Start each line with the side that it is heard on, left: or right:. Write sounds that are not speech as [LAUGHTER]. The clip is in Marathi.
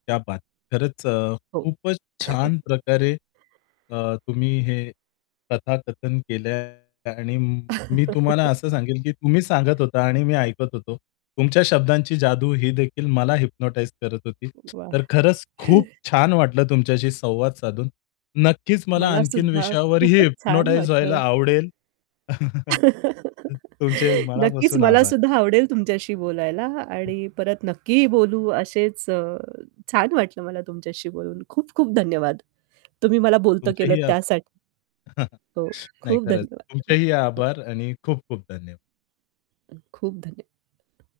left: क्या बात! खरंच, अ,
right: हो.
left: खूपच छान प्रकारे
right: [CHUCKLES]
left: अ, तुम्ही हे कथाकथन केलंय आणि म मी तुम्हाला असं सांगेल की तुम्ही सांगत
right: [LAUGHS]
left: होता आणि मी ऐकत होतो. तुमच्या शब्दांची जादू ही देखील मला हिप्नोटाईझ करत होती.
right: वाह!
left: तर खरंच खूप
right: [CHUCKLES]
left: छान वाटलं तुमच्याशी संवाद साधून. नक्कीच मला आणखीन
right: मलासुद्धा
left: विषयावरही
right: खूपच छान
left: हिप्नोटाईझ व्हायला
right: वाटलं.
left: आवडेल. [CHUCKLES] अ,
right: [LAUGHS]
left: तुमचे
right: नक्कीच
left: मनापासून
right: मला
left: आभार.
right: सुद्धा आवडेल तुमच्याशी बोलायला
left: हं.
right: आणि परत नक्की बोलू असेच अ, छान वाटलं मला तुमच्याशी बोलून. खूप खूप धन्यवाद तुम्ही मला बोलतं केलंत
left: तुमच्याही आब
right: त्यासाठी.
left: [CHUCKLES]
right: हो,
left: नाही,
right: खूप
left: खरंच.
right: धन्यवाद. हो,
left: तुमचेही
right: हं.
left: आभार आणि खूप खूप धन्यवाद.
right: अ, खूप धन्य